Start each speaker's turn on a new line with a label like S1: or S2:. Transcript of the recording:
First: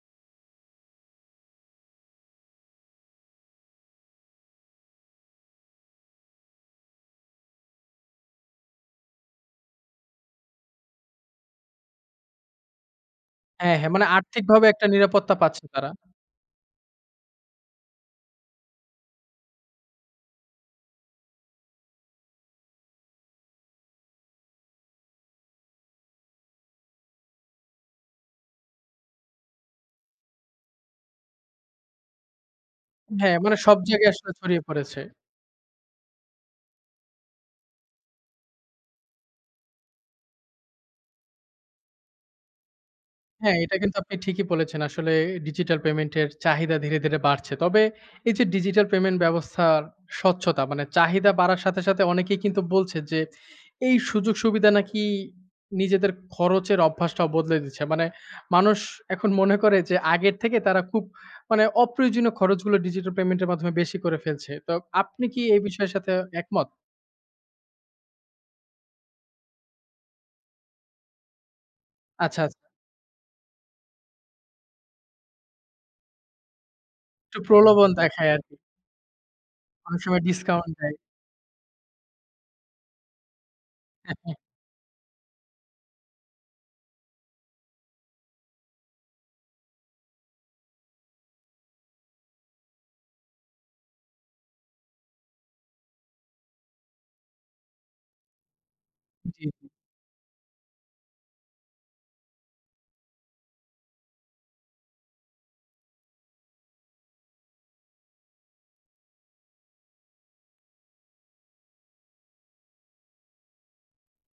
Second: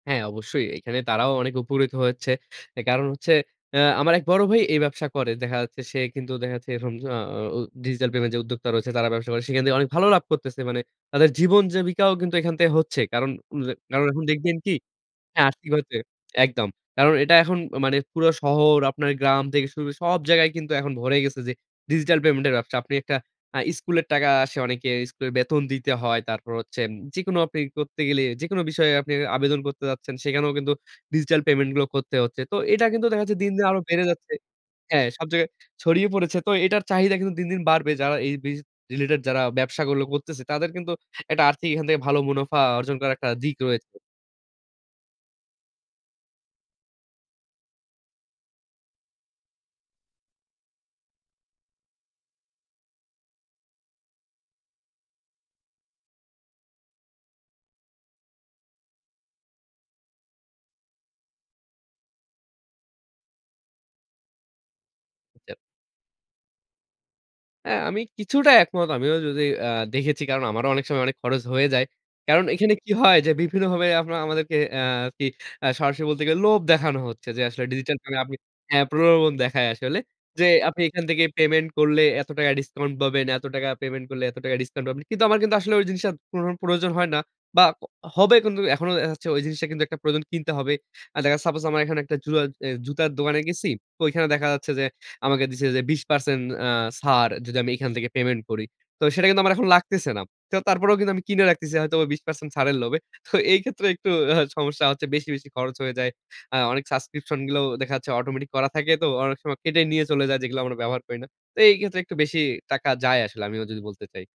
S1: হ্যাঁ, অবশ্যই। এইখানে তারাও অনেক উপকৃত হয়েছে এ কারণ হচ্ছে অ্যা আমার এক বড় ভাই এই ব্যবসা করে। দেখা যাচ্ছে সে কিন্তু দেখা যাচ্ছে এরকম আ আ ও ডিজিটাল পেমেন্ট যে উদ্যোক্তা রয়েছে, তারা ব্যবসা করে। সেখান থেকে অনেক ভালো লাভ করতেছে মানে তাদের জীবন জীবিকাও কিন্তু এখান থেকে হচ্ছে। কারণ উম
S2: হ্যাঁ, হ্যাঁ।
S1: কারণ
S2: মানে
S1: এখন দেখবেন
S2: আর্থিকভাবে
S1: কী?
S2: একটা নিরাপত্তা
S1: হ্যাঁ,
S2: পাচ্ছে
S1: আর্থিক ওয়ে
S2: তারা।
S1: তে একদম। কারণ এটা এখন মানে পুরো শহর, আপনার গ্রাম থেকে শুরু সব জায়গায় কিন্তু এখন ভরে গেছে যে ডিজিটাল পেমেন্টের ব্যবসা। আপনি একটা আ স্কুলের টাকা আসে অনেকের, স্কুলের বেতন দিতে হয়, তারপর হচ্ছে যেকোনো আপনি ই করতে গেলেই, যেকোনো বিষয়ে আপনি আবেদন করতে যাচ্ছেন, সেখানেও কিন্তু ডিজিটাল পেমেন্টগুলো করতে হচ্ছে। তো এটা কিন্তু
S2: উম
S1: দেখা
S2: হ্যাঁ,
S1: যাচ্ছে দিন,
S2: মানে
S1: দিন
S2: সব
S1: আরো বেড়ে
S2: জায়গায় আসলে
S1: যাচ্ছে।
S2: ছড়িয়ে পড়েছে।
S1: হ্যাঁ, সব জায়গায় ছড়িয়ে পড়েছে। তো এটার চাহিদা কিন্তু দিন, দিন বাড়বে। যারা এই বিজ রিলেটেড যারা ব্যবসাগুলো করতেছে, তাদের কিন্তু একটা আর্থিক এখান থেকে ভালো মুনাফা অর্জন করার একটা দিক
S2: হ্যাঁ, এটা কিন্তু
S1: রয়েছে।
S2: আপনি ঠিকই বলেছেন। আসলে ডিজিটাল পেমেন্ট এর চাহিদা ধীরে, ধীরে বাড়ছে। তবে এই যে ডিজিটাল পেমেন্ট ব্যবস্থার স্বচ্ছতা মানে চাহিদা বাড়ার সাথে, সাথে অনেকেই কিন্তু বলছে যে এই সুযোগ-সুবিধা নাকি নিজেদের খরচের অভ্যাসটাও বদলে দিচ্ছে। মানে মানুষ এখন মনে করে যে আগের থেকে তারা খুব মানে অপ্রয়োজনীয় খরচগুলো ডিজিটাল পেমেন্টের মাধ্যমে বেশি করে ফেলছে। তো আপনি কি
S1: জি।
S2: এই বিষয়ের সাথে একমত?
S1: অ্যা আমি কিছুটা একমত। আমিও যদি অ্যা দেখেছি কারণ আমারও অনেক সময় অনেক খরচ হয়ে যায়।
S2: আচ্ছা,
S1: কারণ
S2: আচ্ছা।
S1: এখানে কী হয়? যে বিভিন্নভাবে আমরা আমাদেরকে অ্যা আরকি অ্যা সরাসরি বলতে গেলে লোভ দেখানো হচ্ছে যে
S2: একটু
S1: আসলে
S2: প্রলোভন
S1: ডিজিটাল [unintelligible]
S2: দেখায়
S1: আপনি,
S2: আরকি।
S1: হ্যাঁ, প্রলোভন দেখায় আসলে।
S2: অনেক সময়
S1: যে
S2: ডিসকাউন্ট
S1: আপনি
S2: দেয়।
S1: এখান থেকে পেমেন্ট করলে, এত টাকা ডিসকাউন্ট পাবেন। এত টাকা পেমেন্ট করলে, এত টাকা ডিসকাউন্ট পাবেন। কিন্তু আমার কিন্তু আসলে ওই জিনিসটা কোনো রকম প্রয়োজন হয় না বা অ হবে কিন্তু এখনো দেখা যাচ্ছে ওই জিনিসটা কিন্তু একটা প্রয়োজনে কিনতে হবে। অ্যা দেখা যায় সাপোজ আমার এখানে একটা জুরা অ জুতার দোকানে গেছি, তো ওইখানে দেখা যাচ্ছে যে আমাকে দিছে যে ২০% অ্যা ছাড় যদি আমি এইখান থেকে পেমেন্ট করি। তো সেটা কিন্তু
S2: জি,
S1: আমার
S2: জি।
S1: এখন লাগতেছে না। তো তারপরেও কিন্তু আমি কিনে রাখতেছি হয়তোবা ২০% ছাড়ের লোভে। তো এই ক্ষেত্রে একটু সমস্যা হচ্ছে বেশি, বেশি খরচ হয়ে যায়। অ্যা অনেক সাবস্ক্রিপশনগুলাও দেখা যাচ্ছে অটোমেটিক করা থাকে তো অনেক সময় কেটে নিয়ে চলে যায় যেগুলো আমরা ব্যবহার করি না। তো এই ক্ষেত্রে একটু বেশি টাকা যায় আসলে আমিও যদি বলতে চাই।